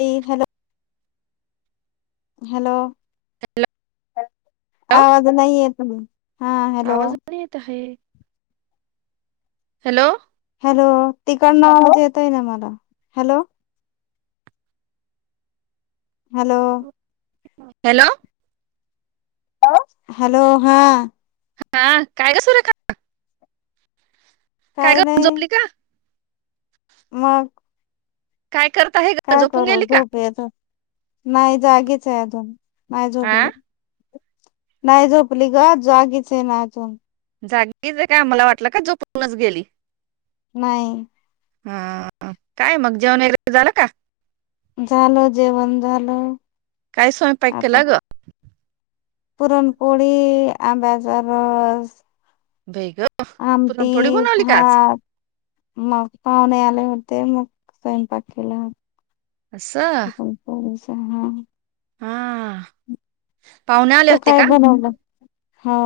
ते, hello hello hello आवाज नाही येत हॅलो हा आवाज [unintelligible] येत आहे हॅलो हॅलो तिकडण आवाज येतोय ना मला. हॅलो हॅलो हॅलो [inaudible] हॅलो हा हा काय ग सुरेखा काय काही ग नाही झोपली का मग काय करत आहे ग काय झोपून करू गेली का झोप येत नाही जागीच आहे अजून, नाही हा झोपली. नाही झोपली ग जागीच आहे ना अजून जागीच काय आम्हाला वाटलं का जोपूणच गेली. नाही हा काय मग जेवण [inaudible] झालं का झाल जेवण झालं काय सय पाक केला गं परणपोळी आंबा्याजरस बेग आमटी हा मग पाहुणे आले होते मग स्वयंपाकी केला. असं णप हा पाहुणे आले होते का. हा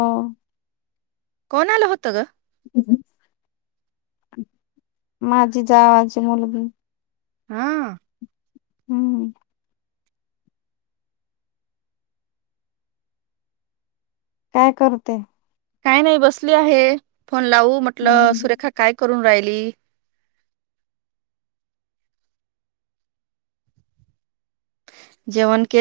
कोण आलं होतं ग. माझी जावाजे मुलगी हा हम्म काय करते. काय नाही बसली आहे. फोन लावू म्हटलं हम्म सुरेखा काय करून राहील. बली जेवण केल.